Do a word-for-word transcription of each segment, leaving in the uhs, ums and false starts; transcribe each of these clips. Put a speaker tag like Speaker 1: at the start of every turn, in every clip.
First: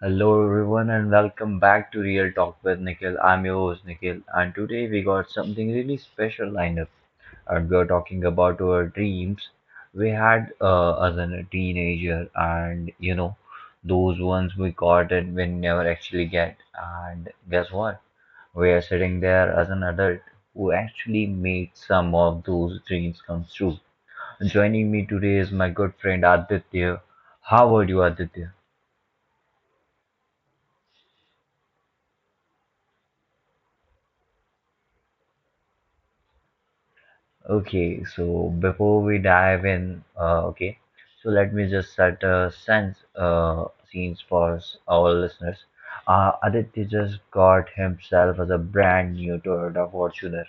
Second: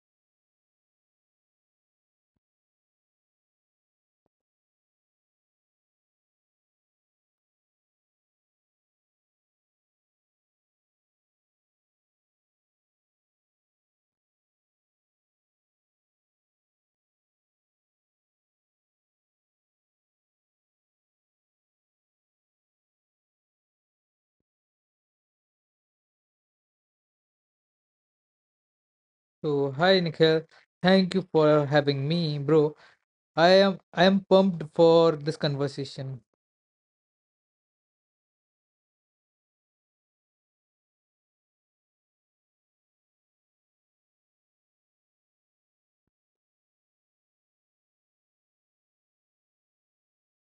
Speaker 1: Hello everyone and welcome back to Real Talk with Nikhil. I'm your host Nikhil, and today we got something really special lined up, and we are talking about our dreams we had uh, as a teenager and you know those ones we got, and we never actually get. And guess what? We are sitting there as an adult who actually made some of those dreams come true. Joining me today is my good friend Aditya. How are you, Aditya?
Speaker 2: So hi Nikhil, thank you for having me, bro. I am I am pumped for this conversation.
Speaker 1: Okay, so before we dive in, uh, okay, so let me just set a sense uh, scenes for s- our listeners. Uh, Aditya just got himself as a brand new Toyota Fortuner,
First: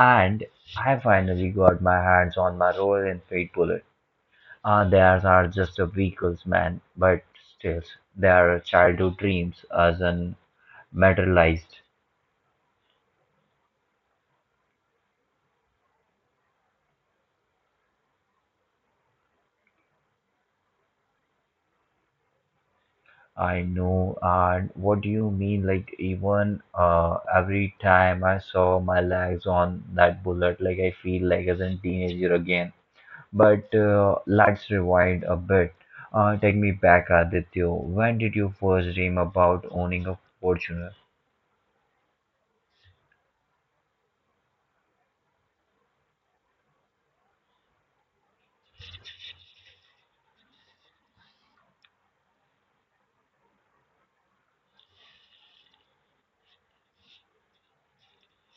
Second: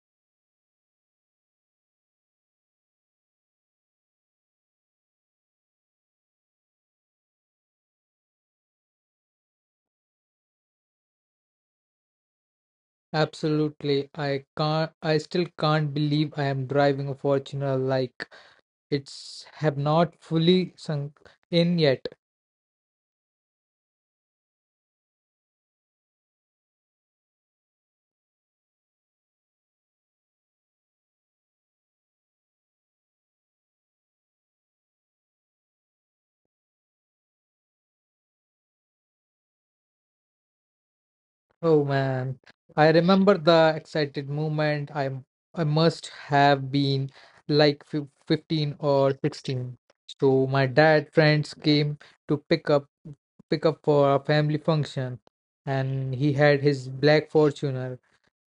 Speaker 1: and I finally got my hands on my Royal Enfield Bullet. Uh, theirs are just a vehicles, man, but still, they are childhood dreams as an materialized.
Speaker 2: Absolutely. I can't I still can't believe I am driving a Fortuner, like it's have not fully sunk in yet.
Speaker 1: I know, and what do you mean? Like, even uh, every time I saw my legs on that bullet, like I feel like as a teenager again. But uh, let's rewind a bit. Uh, take me back, Aditya. When did you first dream about owning a Fortuner?
Speaker 2: Oh man, I remember the excited moment. I am I must have been like fif- fifteen or sixteen. So my dad friends came to pick up pick up for a family function, and he had his black Fortuner.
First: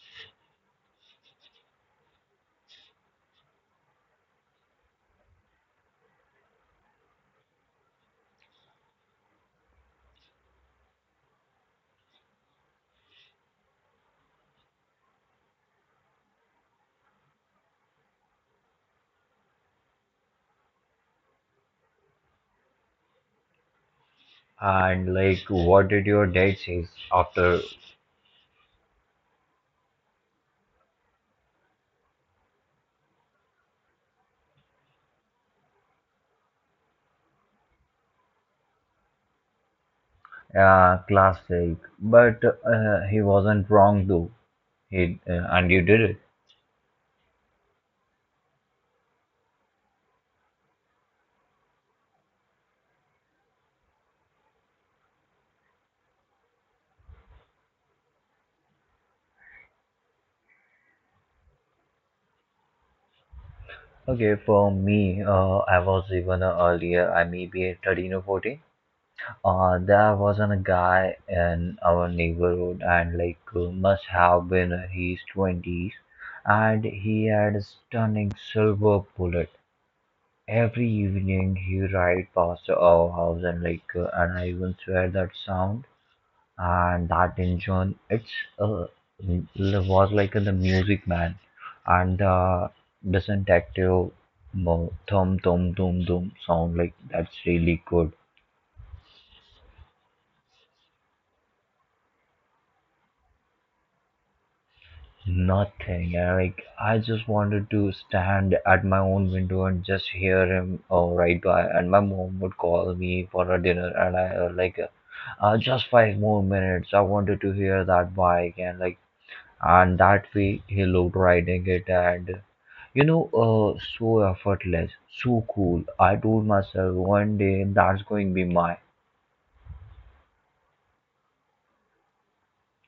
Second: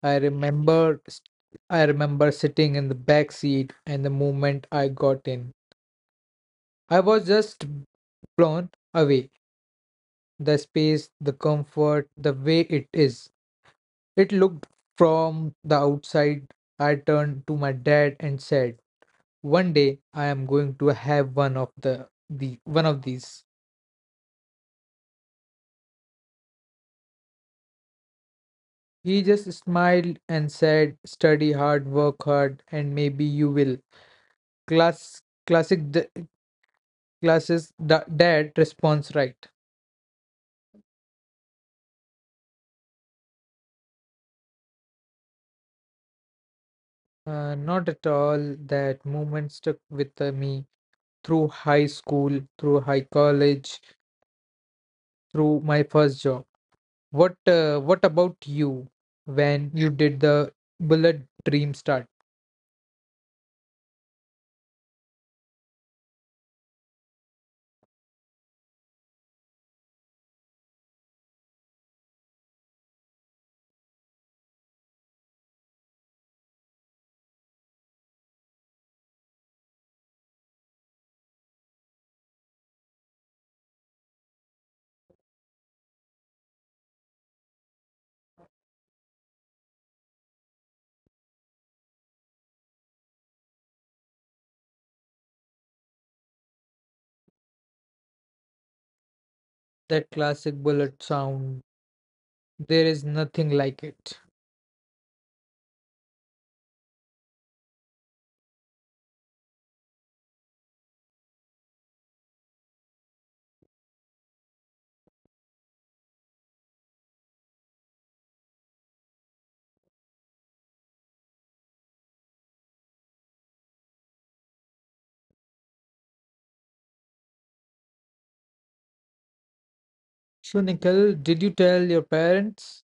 Speaker 2: I remember s- I remember sitting in the back seat, and the moment I got in, I was just blown away. The space, the comfort, the way it is. It looked from the outside. I turned to my dad and said, "One day I am going to have one of the, the one of these."
Speaker 1: And like, what did your dad say after
Speaker 2: He just smiled and said, "Study hard, work hard, and maybe you will." Class Classic d- classes da- dad response, right.
Speaker 1: uh, class? Like, but uh, he wasn't wrong though. He uh, and you did it.
Speaker 2: Uh, not at all. That moment stuck with uh, me through high school, through high college, through my first job. What uh, what about you, when you did the bullet dream start?
Speaker 1: Okay, for me, uh, I was even uh, earlier, I may be thirteen or fourteen. Uh, there was a guy in our neighborhood, and like uh, must have been uh, his twenties, and he had a stunning silver bullet. Every evening, he ride past our house, and like, uh, and I even swear that sound, and that engine it's uh, was like in the music, man, and the disinfective mo- thum thum thum thum sound, like that's really good.
Speaker 2: That classic bullet sound. There is nothing like it.
Speaker 1: Nothing. And like, I just wanted to stand at my own window and just hear him uh, right by. And my mom would call me for a dinner, and I, uh, like, uh, uh, just five more minutes, I wanted to hear that bike. And like, and that way he looked riding it, and you know uh, so effortless, so cool, I told myself one day that's going to be mine.
Speaker 2: So Nikhil, did you tell your parents?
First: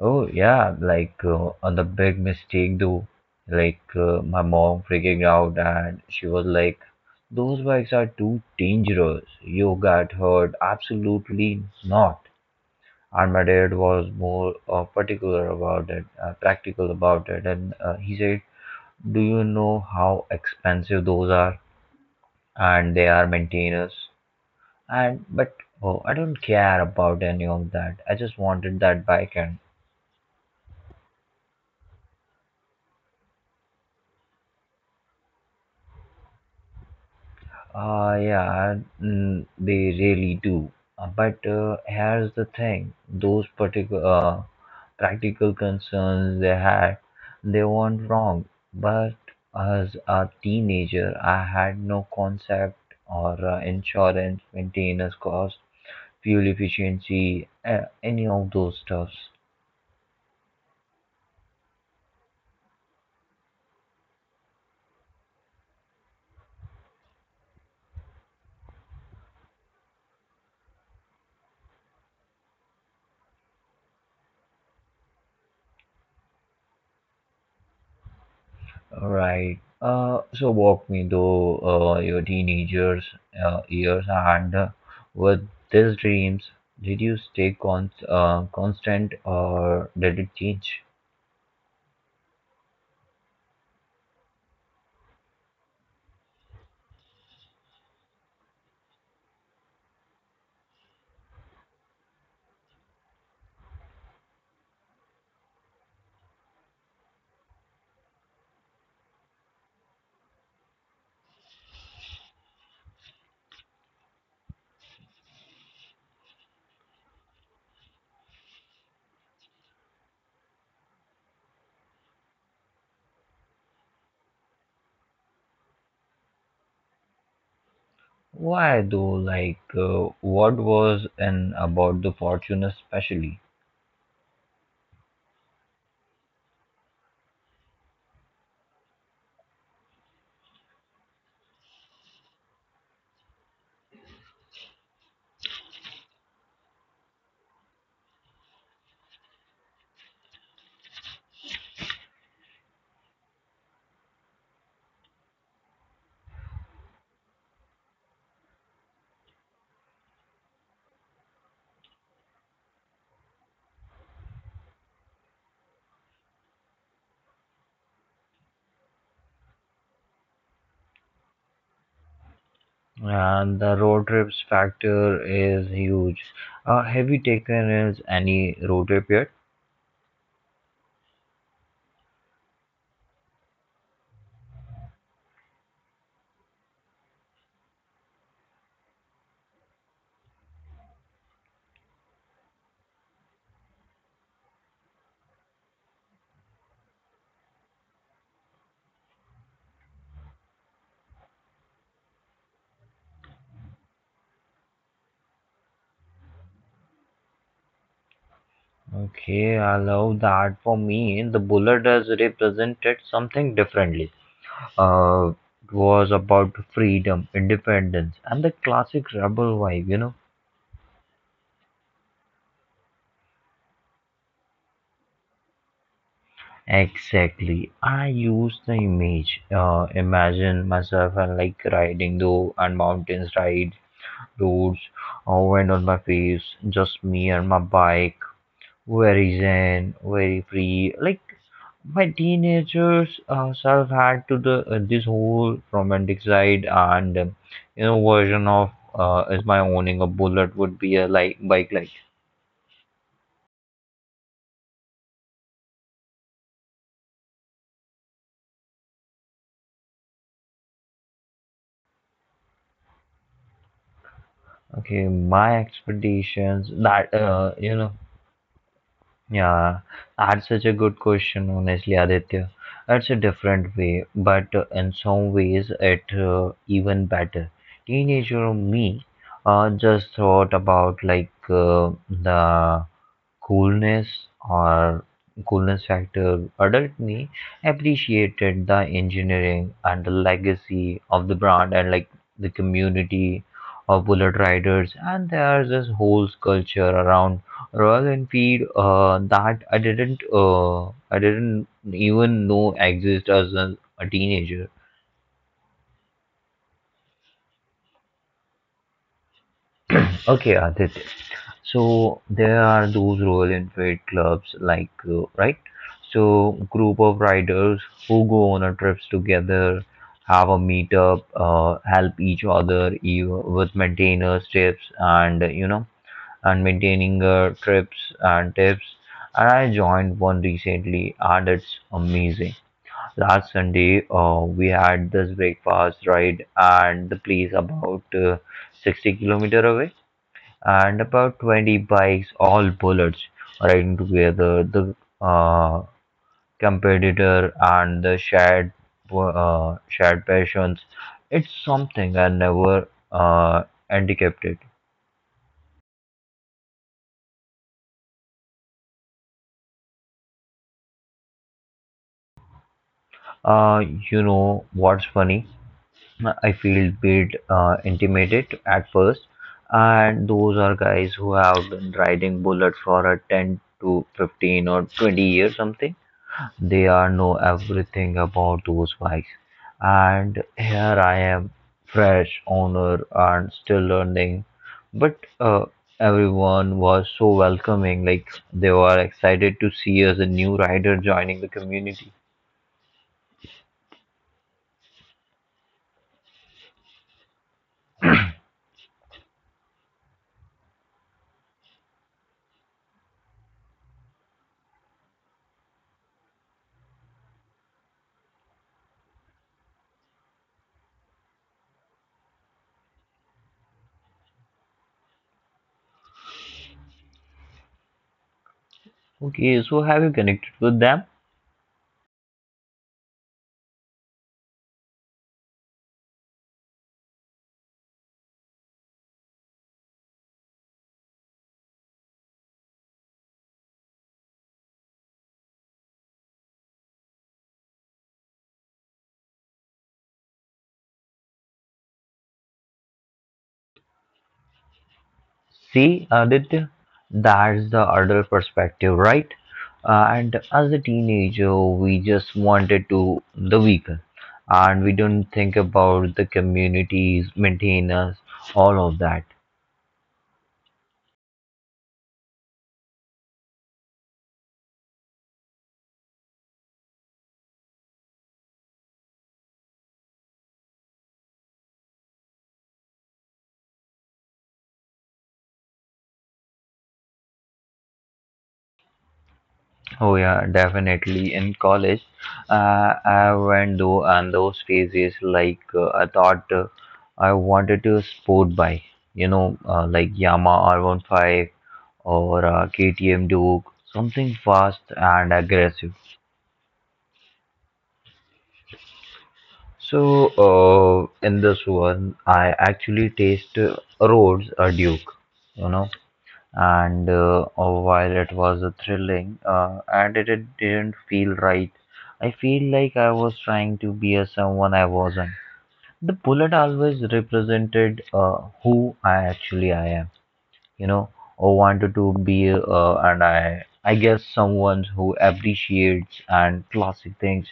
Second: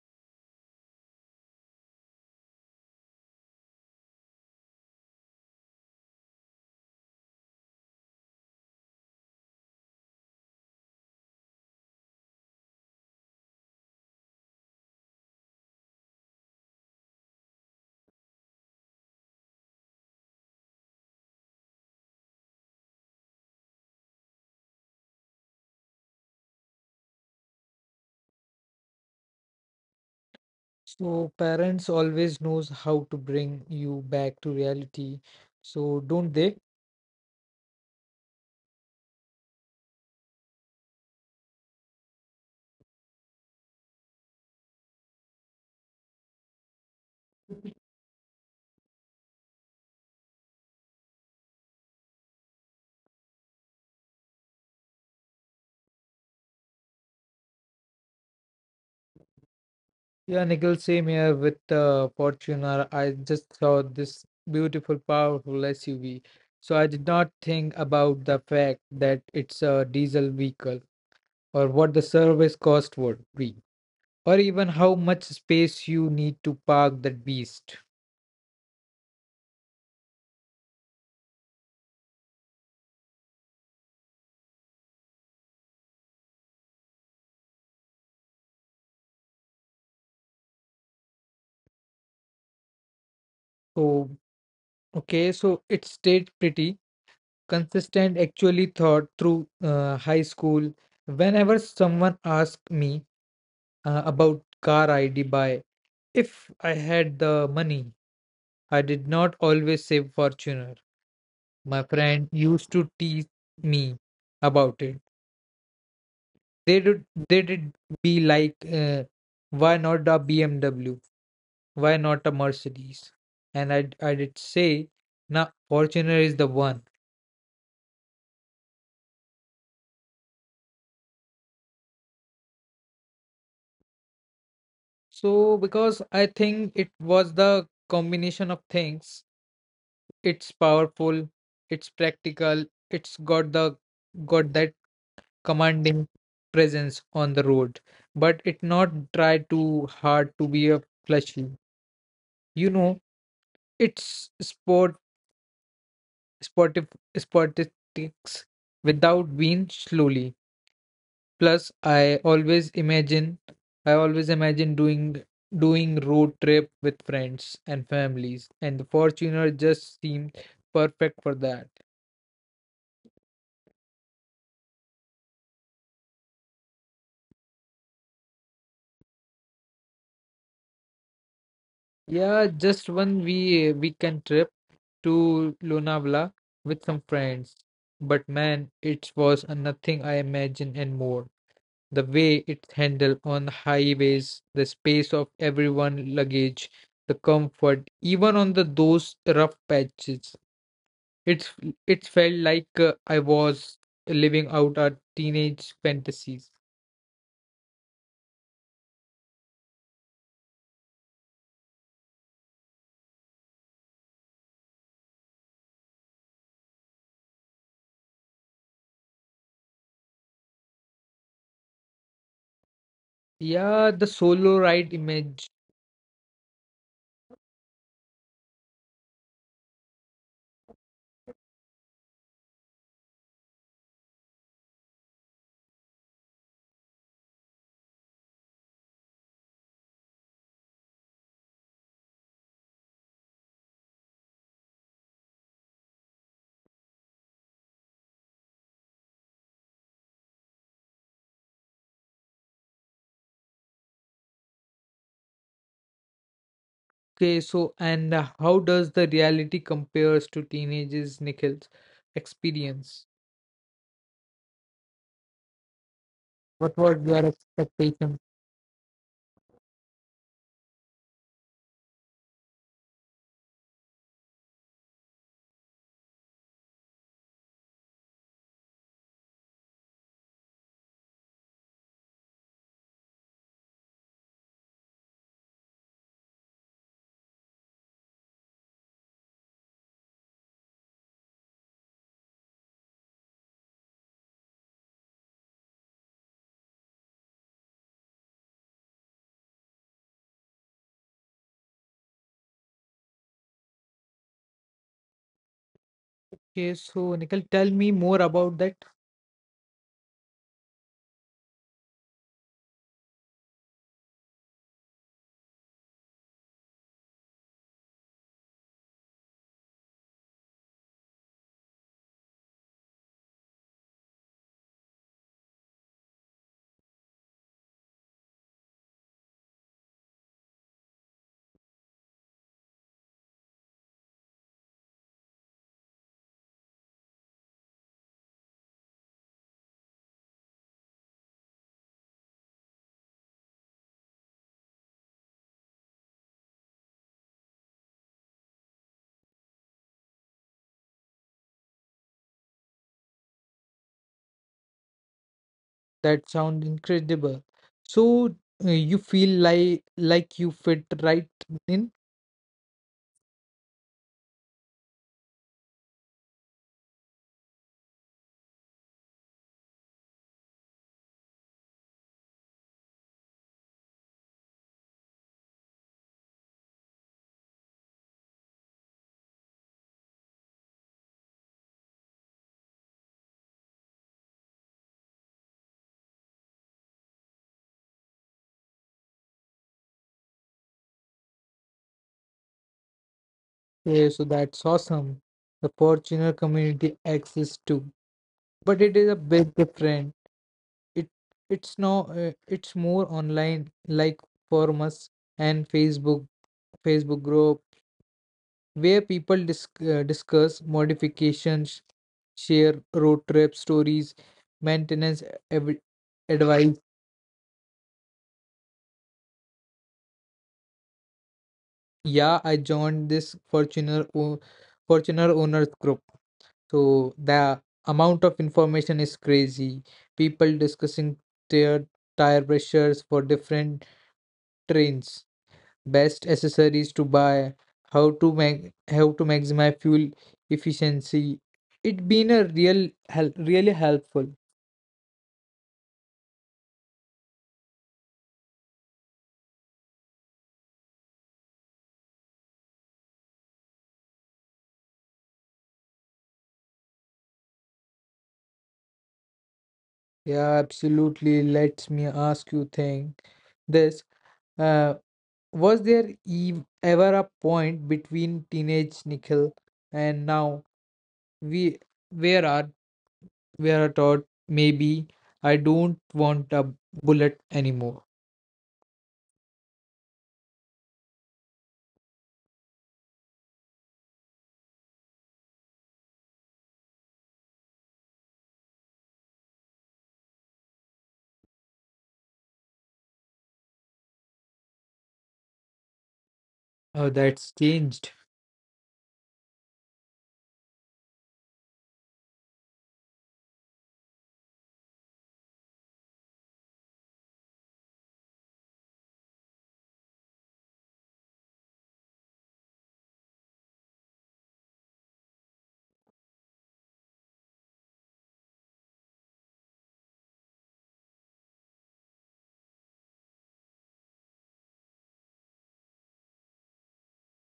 Speaker 1: Oh, yeah, like uh, on the big mistake though. Like, uh, my mom freaking out, and she was like, those bikes are too dangerous, you got hurt, absolutely not. And my dad was more uh, particular about it uh, practical about it, and uh, he said, "Do you know how expensive those are? And they are maintainers." And but oh, I don't care about any of that. I just wanted that bike, and
Speaker 2: So parents always knows how to bring you back to reality. So don't they?
Speaker 1: uh, yeah, mm, they really do. Uh, but uh, here's the thing: those particular uh, practical concerns they had, they weren't wrong. But as a teenager, I had no concept or uh, insurance maintenance cost, fuel efficiency, uh, any of those stuffs.
Speaker 2: Yeah, Nikhil, same here with uh, Fortuner. I just saw this beautiful, powerful S U V. So I did not think about the fact that it's a diesel vehicle, or what the service cost would be, or even how much space you need to park that beast.
Speaker 1: Right. Uh, so walk me through uh, your teenagers uh, years, and uh, with these dreams, did you stay con uh, constant, or did it change?
Speaker 2: So, okay, so it stayed pretty consistent, actually thought through uh, high school. Whenever someone asked me uh, about car I'd buy, if I had the money, I did not always say Fortuner. My friend used to tease me about it. They did, they did be like, uh, why not a B M W? Why not a Mercedes? And I, I did say, now Fortuner is the one.
Speaker 1: Why though? Like, uh, what was in about the fortune especially?
Speaker 2: So, because I think it was the combination of things. It's powerful, it's practical, it's got the got that commanding presence on the road, but it not try too hard to be a flashy. You know, it's sport sportive sportistics without being slowly. Plus, I always imagine I always imagine doing doing road trip with friends and families, and the Fortuner just seemed perfect for that.
Speaker 1: And the road trips factor is huge. Uh, have you taken is any road trip yet?
Speaker 2: Yeah, just one we weekend trip to Lonavala with some friends. But man, it was a nothing I imagined and more. The way it's handled on the highways, the space of everyone luggage, the comfort, even on the those rough patches. It's it felt like uh, I was living out our teenage fantasies.
Speaker 1: Okay, I love that. For me, the bullet has represented something differently. Uh, it was about freedom, independence, and the classic rebel vibe, you know.
Speaker 2: Yeah, the solo ride image.
Speaker 1: Exactly. I use the image. Uh, imagine myself and like riding though and mountains, rides, roads, uh, wind on my face, just me and my bike. Very zen, very free. Like, my teenagers uh, self had to the uh, this whole romantic side, and um, you know version of uh, is my owning a bullet would be a like bike like.
Speaker 2: Okay, so and uh, how does the reality compares to teenagers' Nikhil's experience?
Speaker 1: Okay,
Speaker 2: What
Speaker 1: my
Speaker 2: was your
Speaker 1: expectations
Speaker 2: expectation?
Speaker 1: that uh, you know Yeah, that's such a good question, honestly, Aditya. It's a different way, but uh, in some ways, it uh, even better. Teenager me uh, just thought about like uh, the coolness or coolness factor. Adult me appreciated the engineering and the legacy of the brand, and like the community of bullet riders, and there's this whole culture around Royal Enfield, uh, that I didn't uh, I didn't even know exist as a, a teenager.
Speaker 2: Okay, so Nikhil, tell me more about that.
Speaker 1: Okay, Adit. So there are those royal entry clubs, like, uh, right, so group of riders who go on a trips together, have a meetup, uh, help each other ev- with maintenance tips, and you know, and maintaining uh, trips and tips. And I joined one recently, and it's amazing. Last Sunday, uh, we had this breakfast ride, and the place about uh, sixty kilometer away, and about twenty bikes, all bullets, riding together. The uh, competitor and the shared uh, shared passions. It's something I never uh, anticipated.
Speaker 2: That sounds incredible. So uh, you feel like like you fit right in?
Speaker 1: Uh, you know what's funny? I feel bit uh, intimidated at first, and those are guys who have been riding bullet for a ten to fifteen or twenty years something. They are know everything about those bikes, and here I am, fresh owner and still learning. But uh, everyone was so welcoming, like they were excited to see us a new rider joining the community.
Speaker 2: Yeah, so that's awesome. The Fortuner community exists too. But it is a bit different. It it's now uh, It's more online, like forums and facebook Facebook group, where people disc- uh, discuss modifications, share road trip stories, maintenance uh, ev- advice.
Speaker 1: Okay, so have you connected with them?
Speaker 2: Yeah, I joined this fortuner o- Fortuner owners group. So the amount of information is crazy, people discussing their tire pressures for different trains, best accessories to buy, how to make how to maximize fuel efficiency. It been a real hel really helpful.
Speaker 1: See, Aditya, that's the adult perspective, right? Uh, and as a teenager, we just wanted to the vehicle, and we don't think about the communities, maintenance, all of that.
Speaker 2: Yeah, absolutely. Let me ask you thing. This uh, was there ev ever a point between teenage Nikhil and now we where are where are taught maybe I don't want a bullet anymore.
Speaker 1: Oh yeah, definitely. In college, uh, I went though and those phases, like uh, I thought uh, I wanted to sport bike, you know, uh, like Yamaha R fifteen or uh, K T M Duke, something fast and aggressive.
Speaker 2: Oh, that's changed.
Speaker 1: So, uh, in this one, I actually taste uh, Rhodes, a Duke, you know, and uh, uh, while it was uh, thrilling, uh, and it, it didn't feel right. I feel like I was trying to be a someone I wasn't. The bullet always represented uh, who I actually I am, you know or wanted to be, uh, and i i guess someone who appreciates and classic things,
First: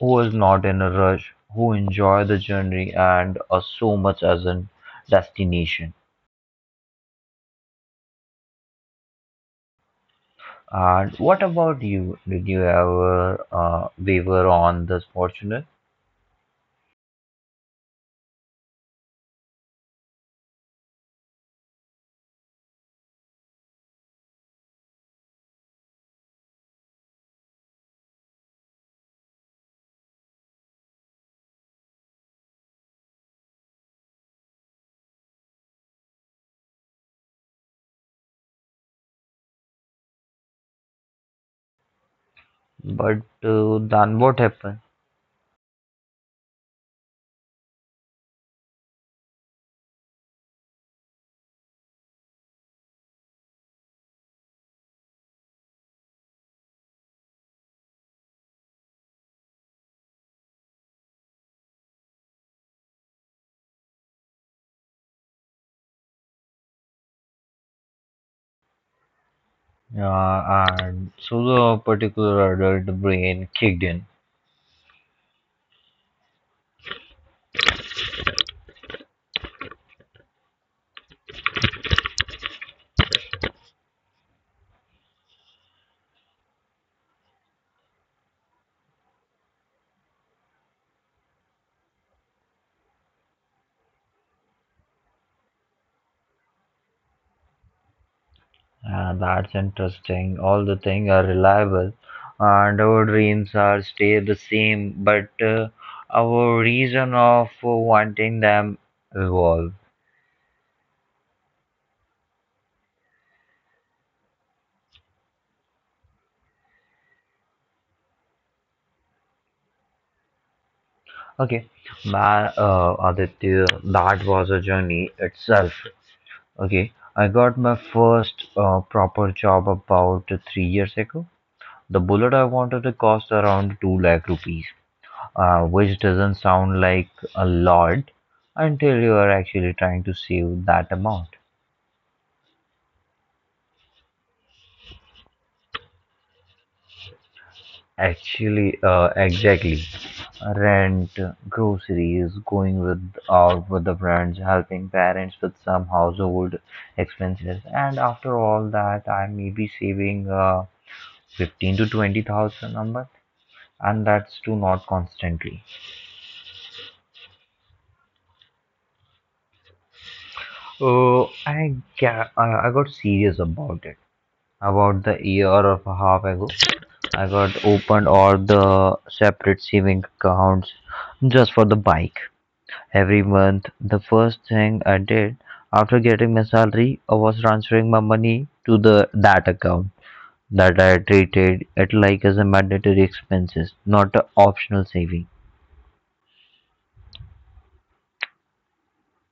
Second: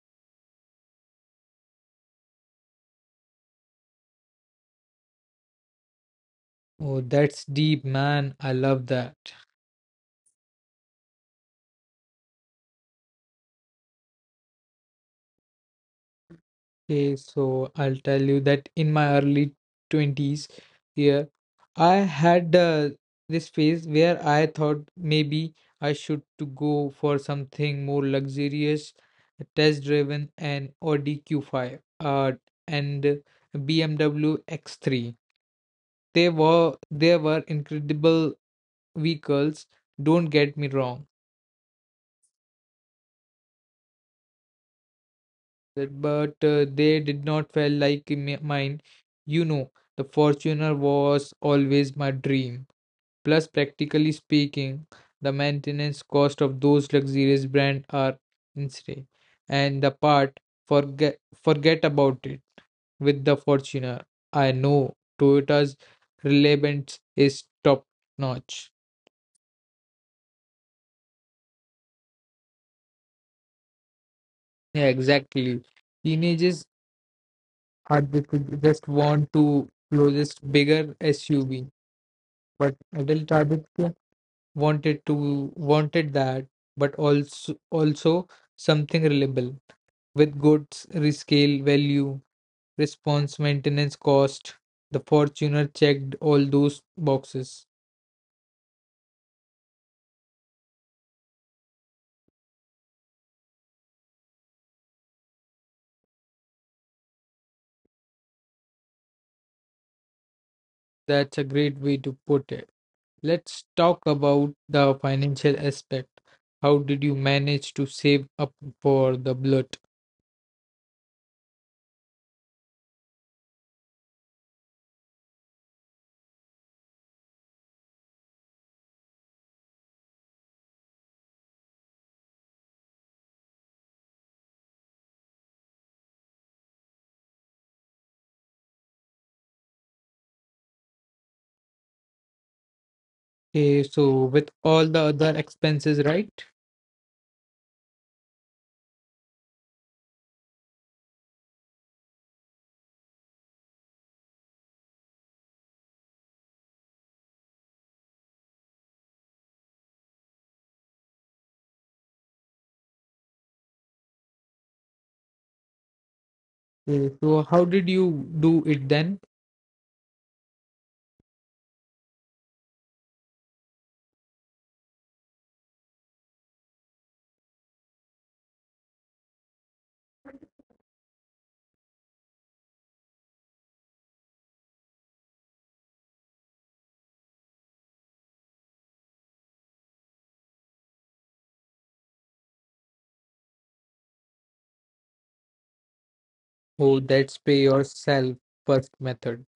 Speaker 1: who is not in a rush, who enjoy the journey, and uh, so much as a destination.
Speaker 2: Oh, that's deep, man. I love that.
Speaker 1: And what about you? Did you ever uh, waver on this fortunate?
Speaker 2: Okay, so I'll tell you that in my early twenties year, I had uh, this phase where I thought maybe I should to go for something more luxurious, test-driven, and Audi Q five, uh, and B M W X three. They were they were incredible vehicles, don't get me wrong,
Speaker 1: But uh, then what happened?
Speaker 2: that but uh, they did not feel like m- mine. You know, the Fortuner was always my dream. Plus, practically speaking, the maintenance cost of those luxurious brands are insane. And the part, forget forget about it. With the Fortuner, I know Toyota's relevance is top notch.
Speaker 1: Uh, and so the particular adult brain kicked in.
Speaker 2: Yeah, exactly. Teenagers are the- just want to closest bigger S U V, but adult Aditya wanted to wanted that, but also also something reliable with good s- rescale value, response maintenance cost. The Fortuner checked all those boxes.
Speaker 1: Uh, that's interesting. All the things are reliable, and our dreams are stay the same, but uh, our reason of wanting them evolve.
Speaker 2: That's a great way to put it. Let's talk about the financial aspect. How did you manage to save up for the blood?
Speaker 1: Okay, my uh, Aditya, that was a journey itself. Okay, I got my first uh, proper job about three years ago. The bullet I wanted to cost around two lakh rupees. uh, which doesn't sound like a lot until you are actually trying to save that amount.
Speaker 2: Okay, so with all the other expenses, right?
Speaker 1: Actually, uh, exactly. Rent, groceries, going with out with the friends, helping parents with some household expenses, and after all that, I may be saving uh, fifteen to twenty thousand a month, and that's to not constantly.
Speaker 2: Okay, so how did you do it then?
Speaker 1: Oh, I ga- I I got serious about it about the year or a half ago. I got opened all the separate saving accounts just for the bike. Every month, the first thing I did after getting my salary I was transferring my money to the that account, that I treated it like as a mandatory expenses, not a optional saving.
Speaker 2: Oh, that's pay yourself first method.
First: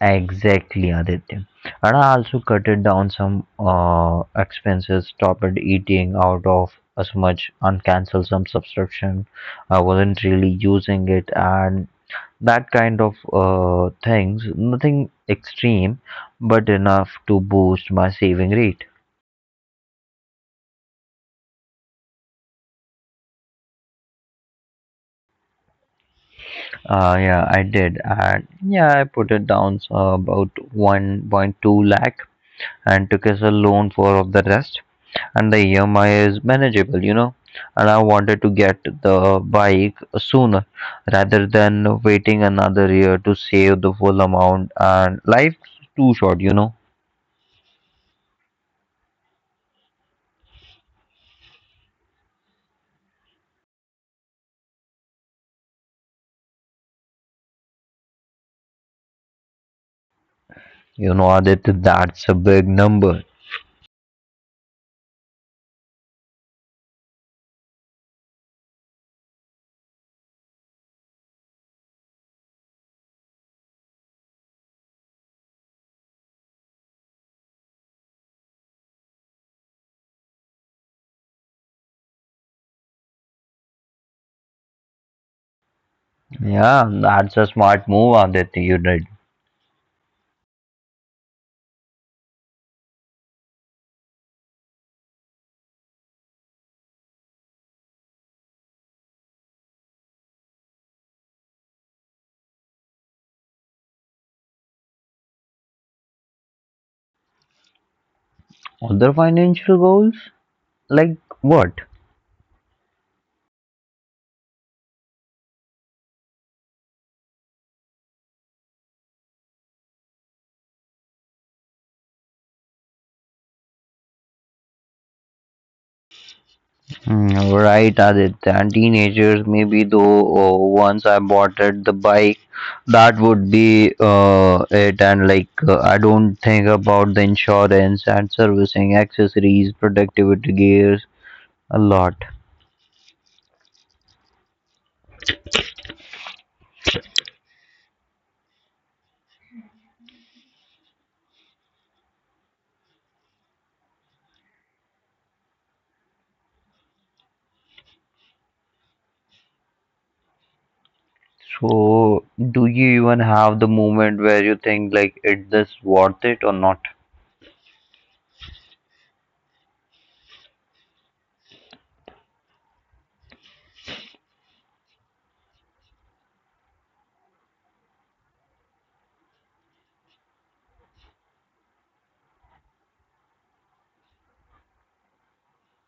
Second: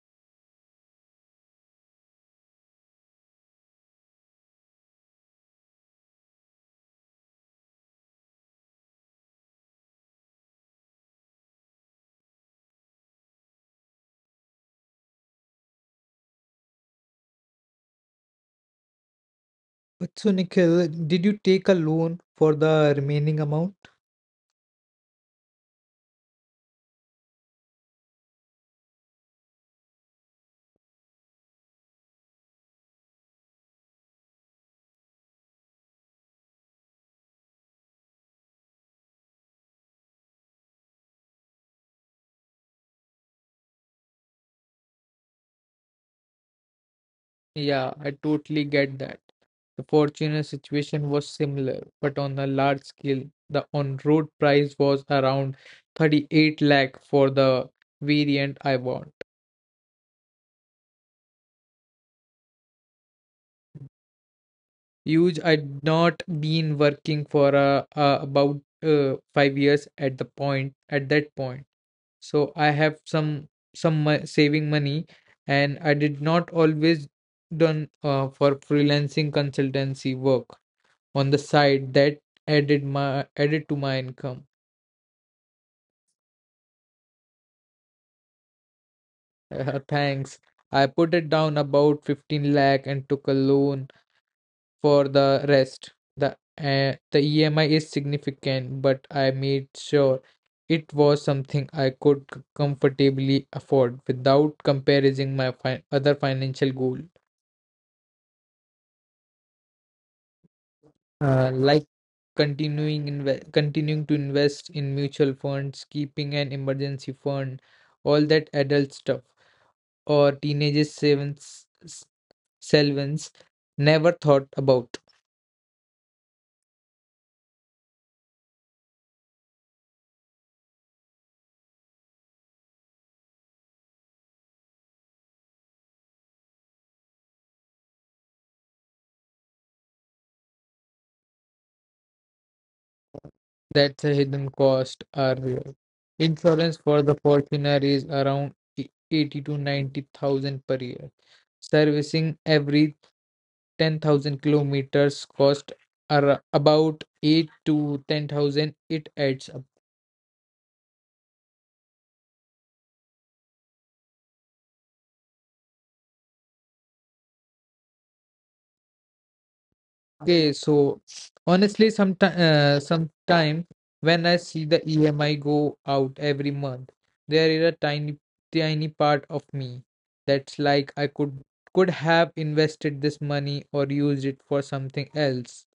Speaker 1: Exactly, Aditya. And I also cut it down some uh, expenses, stopped eating out of as much, and canceled some subscription. I wasn't really using it, and that kind of uh, things, nothing extreme, but enough to boost my saving rate.
Speaker 2: But so, Nikhil, did you take a loan for the remaining amount?
Speaker 1: Uh, yeah, I did, and yeah, I put it down uh, about one point two lakh and took as a loan for of the rest, and the E M I is manageable, you know. And I wanted to get the bike sooner rather than waiting another year to save the full amount, and life's too short, you know.
Speaker 2: Yeah, I totally get that. The Fortuner situation was similar, but on a large scale. The on-road price was around thirty-eight lakh for the variant I want.
Speaker 1: You know, Adit, that's a big number.
Speaker 2: Huge, I'd not been working for uh, uh, about uh, five years at the point at that point. So I have some some mo- saving money, and I did not always done uh, for freelancing consultancy work on the side that added my added to my income.
Speaker 1: Yeah, that's a smart move, Aditya. You did.
Speaker 2: Uh, thanks. I put it down about fifteen lakh and took a loan for the rest. the uh, the EMI is significant, but I made sure it was something I could c- comfortably afford without comparing my fi- other financial goal.
Speaker 1: Other financial goals? Like
Speaker 2: Uh,
Speaker 1: what?
Speaker 2: like continuing inve- continuing to invest in mutual funds, keeping an emergency fund, all that adult stuff or teenagers savings s- savings never thought about.
Speaker 1: Mm, right, Aditya. And teenagers, maybe though, uh, once I bought it, the bike, that would be uh, it. And like, uh, I don't think about the insurance and servicing, accessories, productivity gears, a lot.
Speaker 2: That's a hidden cost are real. Insurance for the Fortuner is around e- eighty to ninety thousand per year. Servicing every ten thousand kilometers cost are about eight to ten thousand. It adds up.
Speaker 1: So, do you even have the moment where you think, like, is this worth it or not?
Speaker 2: Okay, so honestly, sometime uh, sometime when I see the E M I go out every month, there is a tiny tiny part of me that's like I could could have invested this money or used it for something else.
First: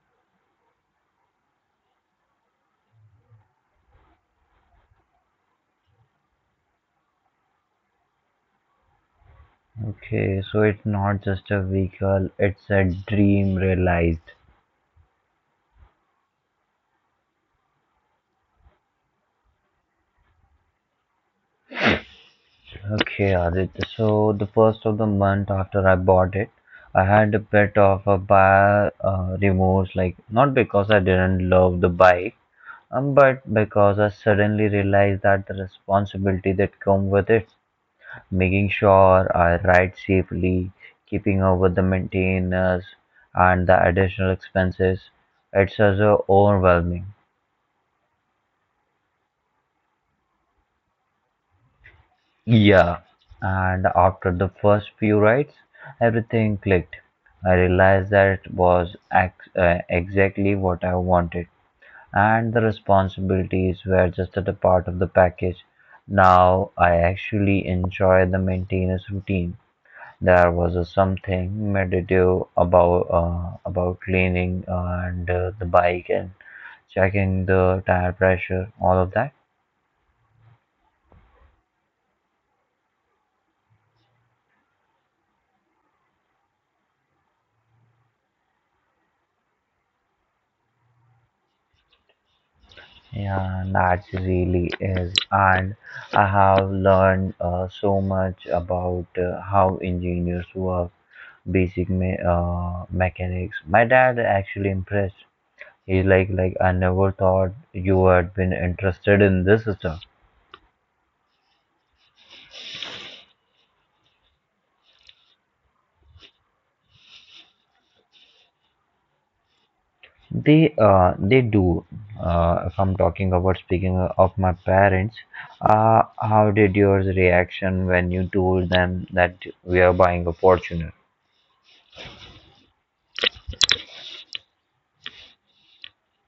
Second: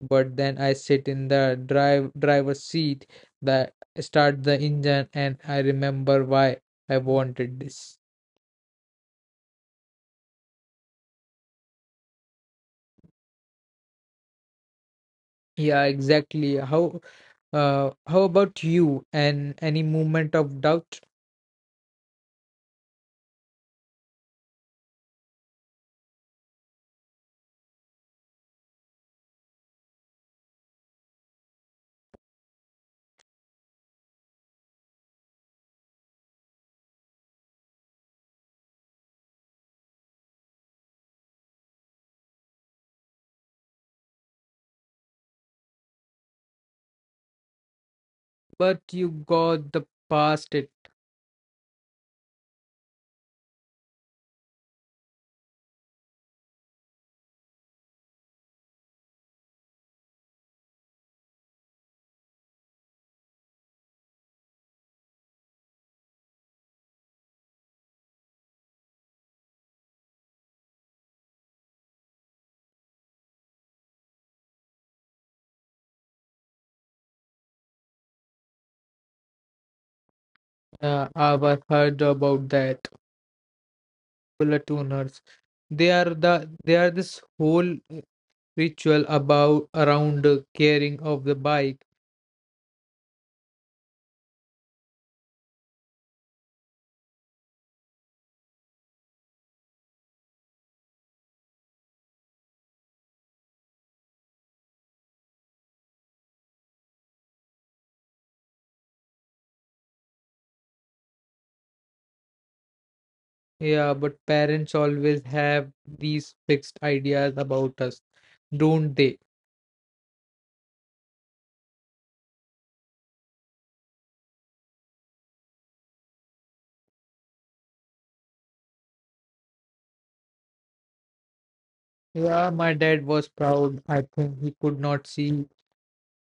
Speaker 2: But then I sit in the drive driver's seat, that start the engine, and I remember why I wanted this.
Speaker 1: Okay, so it's not just a vehicle, it's a dream realized.
Speaker 2: Yeah, exactly. How uh, how about you, and any moment of doubt?
Speaker 1: Okay, Aditya. So the first of the month after I bought it, I had a bit of a buyer uh, remorse. Like, not because I didn't love the bike, um, but because I suddenly realized that the responsibility that come with it, making sure I ride safely, keeping up with the maintenance and the additional expenses, it's also overwhelming.
Speaker 2: But you got the past it.
Speaker 1: Yeah, and after the first few rides, everything clicked. I realized that was ex- uh, exactly what I wanted, and the responsibilities were just at a part of the package. Now I actually enjoy the maintenance routine. There was a something meditative about uh, about cleaning uh, and uh, the bike and checking the tire pressure, all of that.
Speaker 2: Uh, I've heard about that. Platooners. They are the they are this whole ritual about around uh, caring of the bike.
Speaker 1: Yeah, that really is. And I have learned uh, so much about uh, how engineers work, basic me- uh, mechanics. My dad actually impressed. He's like, like I never thought you had been interested in this stuff.
Speaker 2: Yeah, but parents always have these fixed ideas about us, don't they?
Speaker 1: They uh, they do. Uh, if I'm talking about speaking of my parents, uh, how did yours reaction when you told them that we are buying a Fortuner?
Speaker 2: Yeah, my dad was proud. I think he could not see.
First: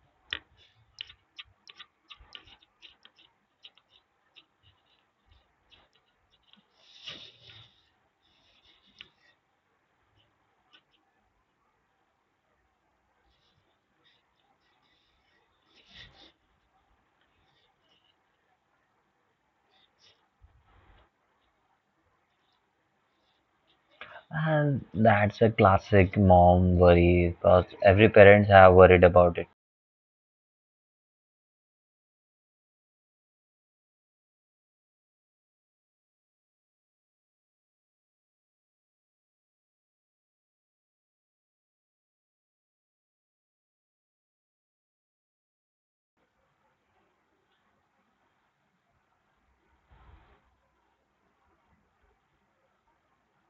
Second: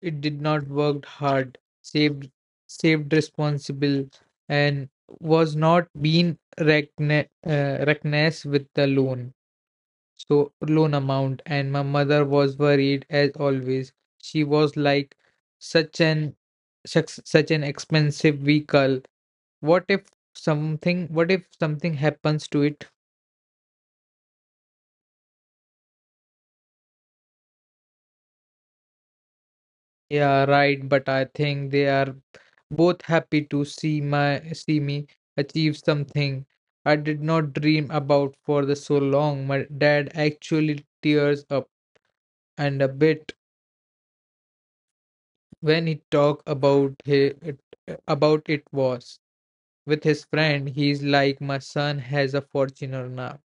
Speaker 2: It did not worked hard, saved saved responsible, and was not being recogni- uh, recognized with the loan. So loan amount, and my mother was worried as always. She was like, such an such, such an expensive vehicle. What if something? What if something happens to it?
Speaker 1: And that's a classic mom worry because every parents have worried about it.
Speaker 2: Yeah, right. But I think they are both happy to see my see me achieve something I did not dream about for the so long. My dad actually tears up and a bit when he talk about he, it, about it was with his friend. He's like, my son has a Fortuner now.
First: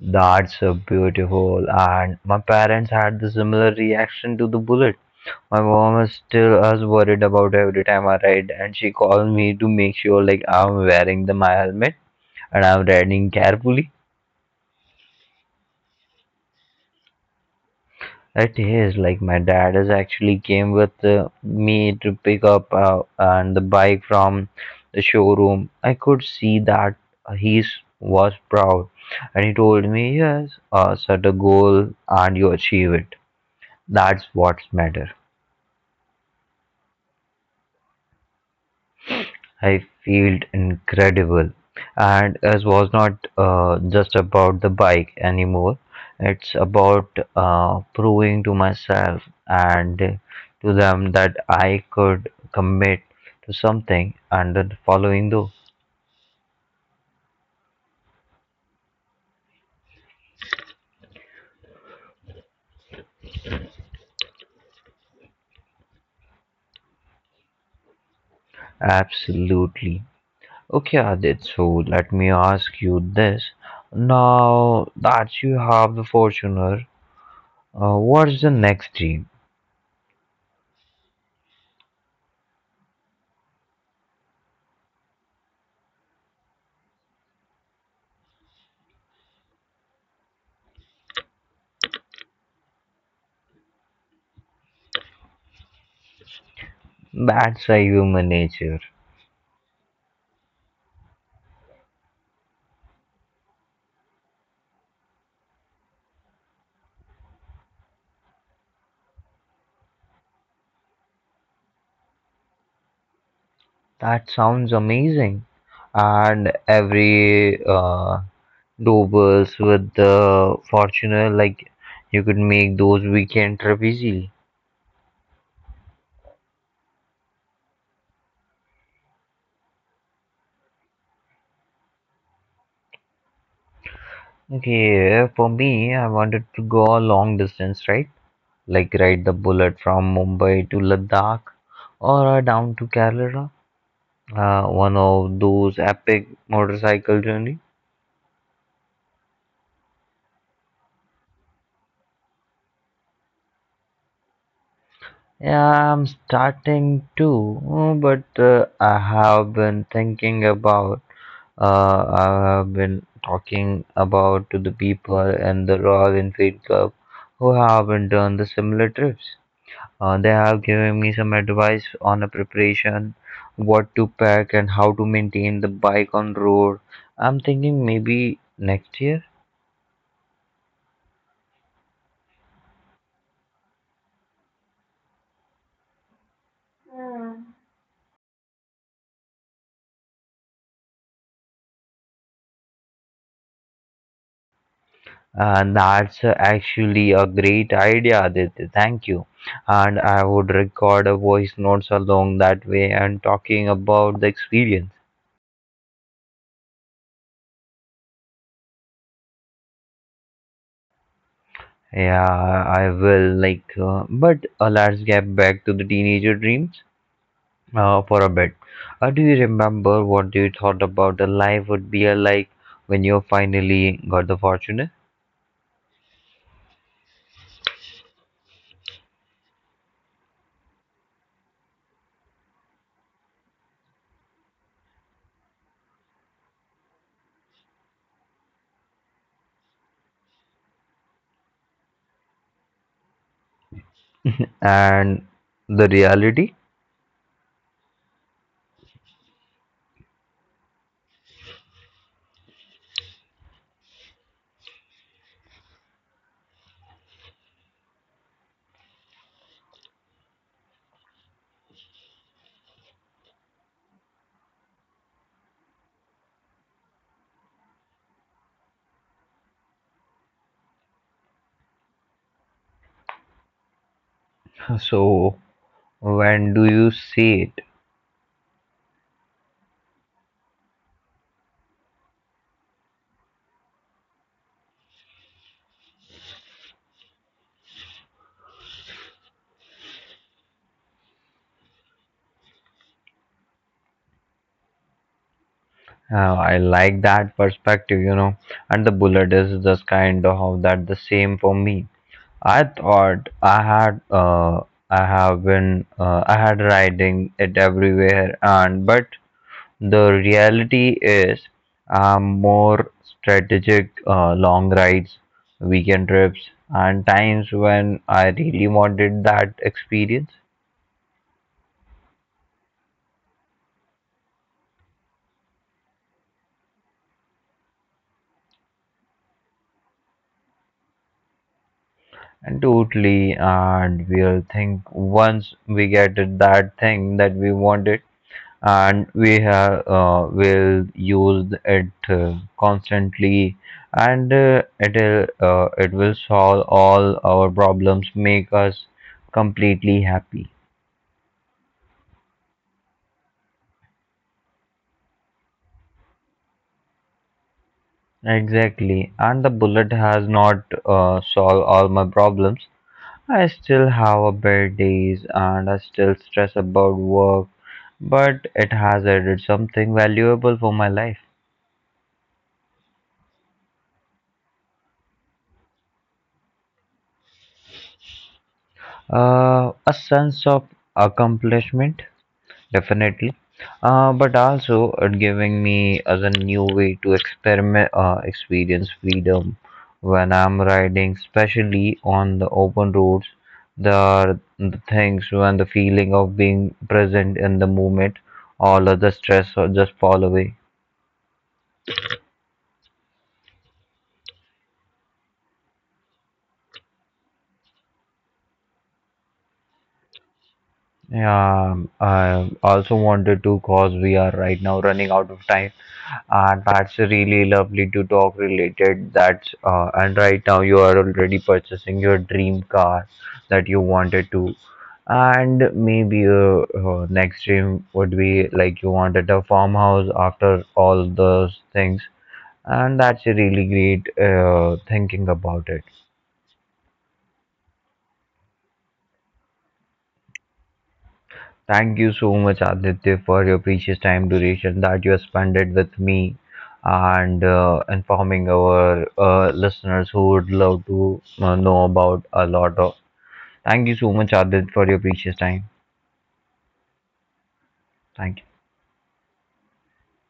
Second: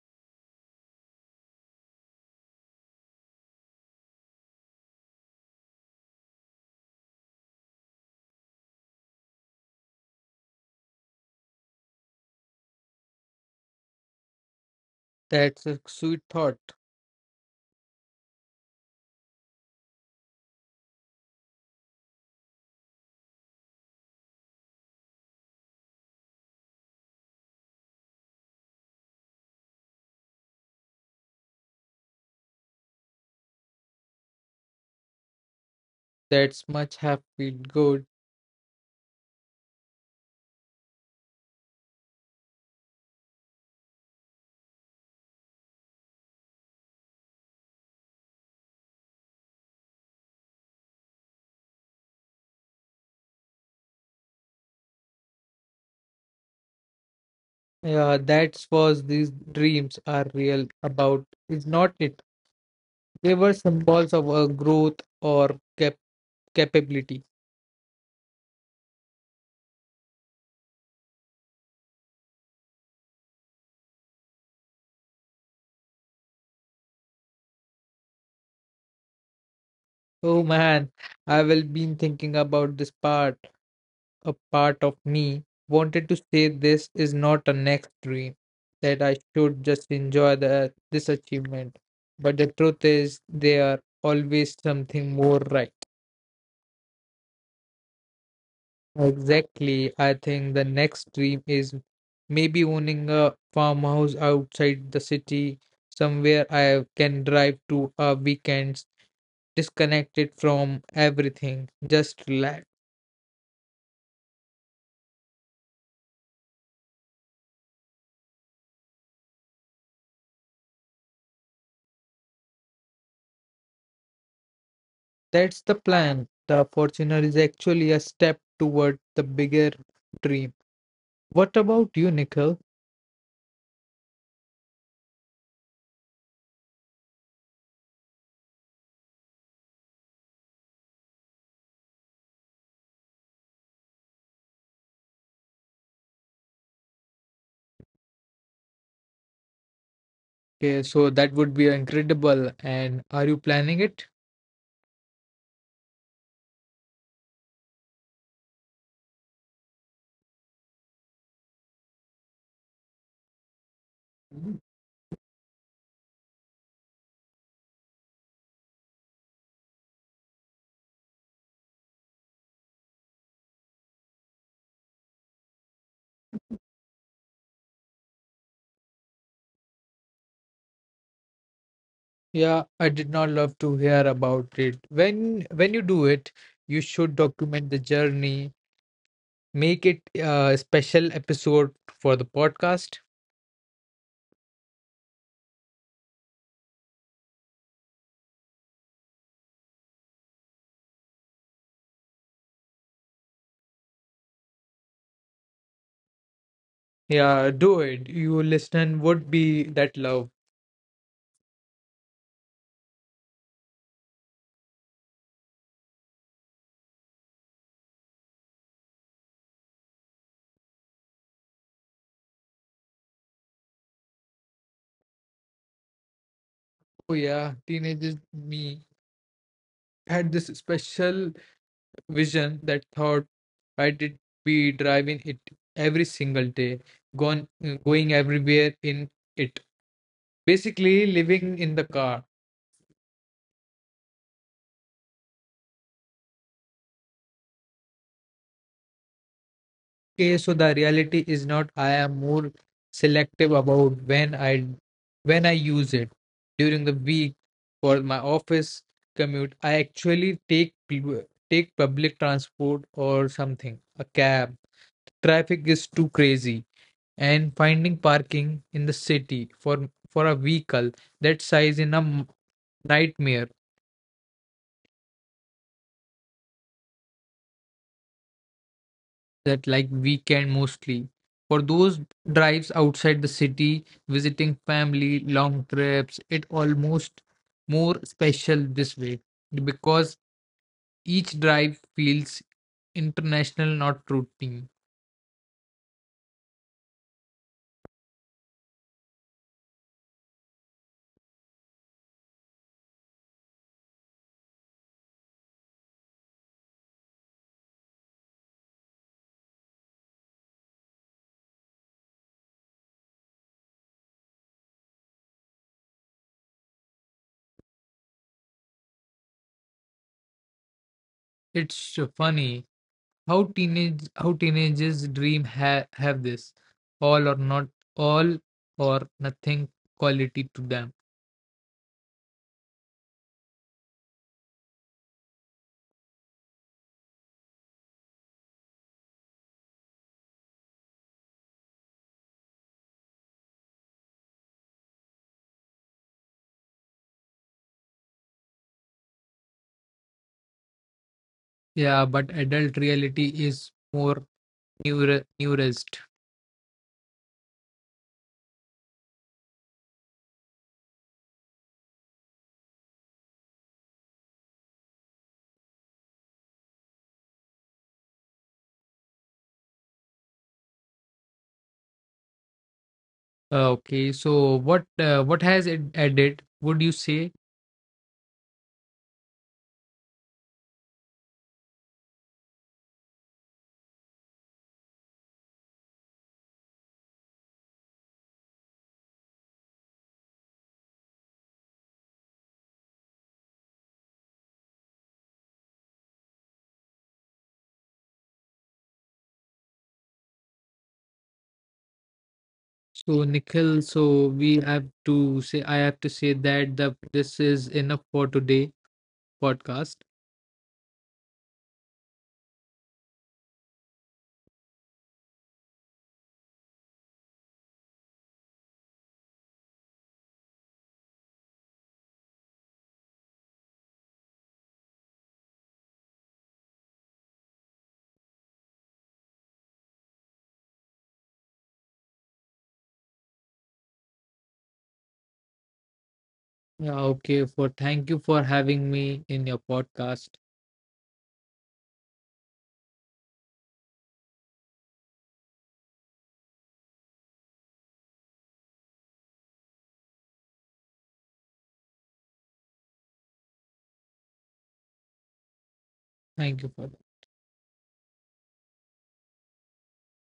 Speaker 1: That's so beautiful. And my parents had the similar reaction to the bullet. My mom is still as worried about every time I ride, and she calls me to make sure like I'm wearing the my helmet and I'm riding carefully.
Speaker 2: That's a sweet thought.
Speaker 1: It is like my dad is actually came with uh, me to pick up uh, and the bike from the showroom. I could see that he was proud, and he told me, "Yes, uh, set a goal and you achieve it. That's what's matter."
Speaker 2: That's much happy good.
Speaker 1: I felt incredible. And it was not uh, just about the bike anymore. It's about uh, proving to myself and to them that I could commit to something and then following though.
Speaker 2: Yeah, that's was these dreams are real about. Is not it? They were symbols of her growth or cap- capability.
Speaker 1: Absolutely. Okay, Adit, so let me ask you this. Now that you have the Fortuner, uh, what's the next dream?
Speaker 2: Oh man, I will been thinking about this part. A part of me wanted to say this is not a next dream, that I should just enjoy the, this achievement. But the truth is, there are always something more right.
Speaker 1: That's a human nature.
Speaker 2: Exactly. I think the next dream is maybe owning a farmhouse outside the city, somewhere I can drive to a weekend, disconnected from everything, just relax.
Speaker 1: That sounds amazing. And every uh, doubles with the Fortuner, like you could make those weekend trip easily.
Speaker 2: That's the plan. The Fortuner is actually a step toward the bigger dream. What about you, Nikhil?
Speaker 1: Okay, for me, I wanted to go a long distance, right? Like ride the bullet from Mumbai to Ladakh or uh, down to Kerala. Uh, one of those epic motorcycle journeys.
Speaker 2: Okay, so that would be incredible. And are you planning it?
Speaker 1: Yeah, I'm starting too, mm, but uh, I have been thinking about, uh, I have been talking about to the people in the Royal Enfield Club who haven't done the similar trips. Uh, they have given me some advice on a preparation, what to pack, and how to maintain the bike on road. I'm thinking maybe next year.
Speaker 2: Yeah, I did not love to hear about it. When when you do it, you should document the journey. Make it a special episode for the podcast.
Speaker 1: And that's actually a great idea, Aditya. Thank you. And I would record a voice notes along that way and talking about the experience.
Speaker 2: Yeah, do it. You listen would be that love.
Speaker 1: Yeah, I will. Like, uh, but uh, Let's get back to the teenager dreams uh, for a bit. Uh, do you remember what you thought about the life would be uh, like when you finally got the fortune
Speaker 2: Oh yeah, teenagers me had this special vision, that thought I did be driving it every single day, gone going everywhere in it. Basically, living in the car.
Speaker 1: and the reality?
Speaker 2: Okay, so the reality is not I am more selective about when I when I use it during the week for my office commute. I actually take pub- take public transport or something, a cab. Traffic is too crazy, and finding parking in the city for for a vehicle that size in a m- nightmare.
Speaker 1: So, when do you see it?
Speaker 2: That like weekend mostly, for those drives outside the city, visiting family, long trips, it almost more special this way, because each drive feels international, not routine.
Speaker 1: Uh, I like that perspective, you know. And the bullet is just kind of how that the same for me. I thought I had uh I have been uh, I had riding it everywhere and but the reality is um more strategic uh, long rides, weekend trips and times when I really wanted that experience.
Speaker 2: It's funny, how teenage how teenagers dream ha have this all or not all or nothing quality to them.
Speaker 1: Totally, and we'll think once we get that thing that we wanted, and we have uh, will use it uh, constantly, and uh, it'll uh, it will solve all our problems, make us completely happy.
Speaker 2: Yeah, but adult reality is more neuro neurist.
Speaker 1: Exactly, and the bullet has not uh, solved all my problems, I still have a bad days and I still stress about work, but it has added something valuable for my life.
Speaker 2: Uh, okay, so what uh, what has it added, would you say?
Speaker 1: Uh, a sense of accomplishment, definitely. Uh, but also it giving me as a new way to experiment, uh, experience freedom when I'm riding, especially on the open roads. There are the things when the feeling of being present in the moment, all other stress or just fall away.
Speaker 2: So Nikhil, so we have to say I have to say that the this is enough for today podcast.
Speaker 1: Yeah, um, I also wanted to cause we are right now running out of time, and that's really lovely to talk related. That's uh, And right now you are already purchasing your dream car that you wanted to, and maybe uh, uh, next dream would be like you wanted a farmhouse after all those things, and that's a really great uh, thinking about it.
Speaker 2: Yeah, okay, for thank you for having me in your podcast.
Speaker 1: Thank you so much, Aditya, for your precious time duration that you have spent it with me and uh, informing our uh, listeners who would love to uh, know about a lot of. Thank you so much, Aditya, for your precious time.
Speaker 2: Thank you for
Speaker 1: Thank you.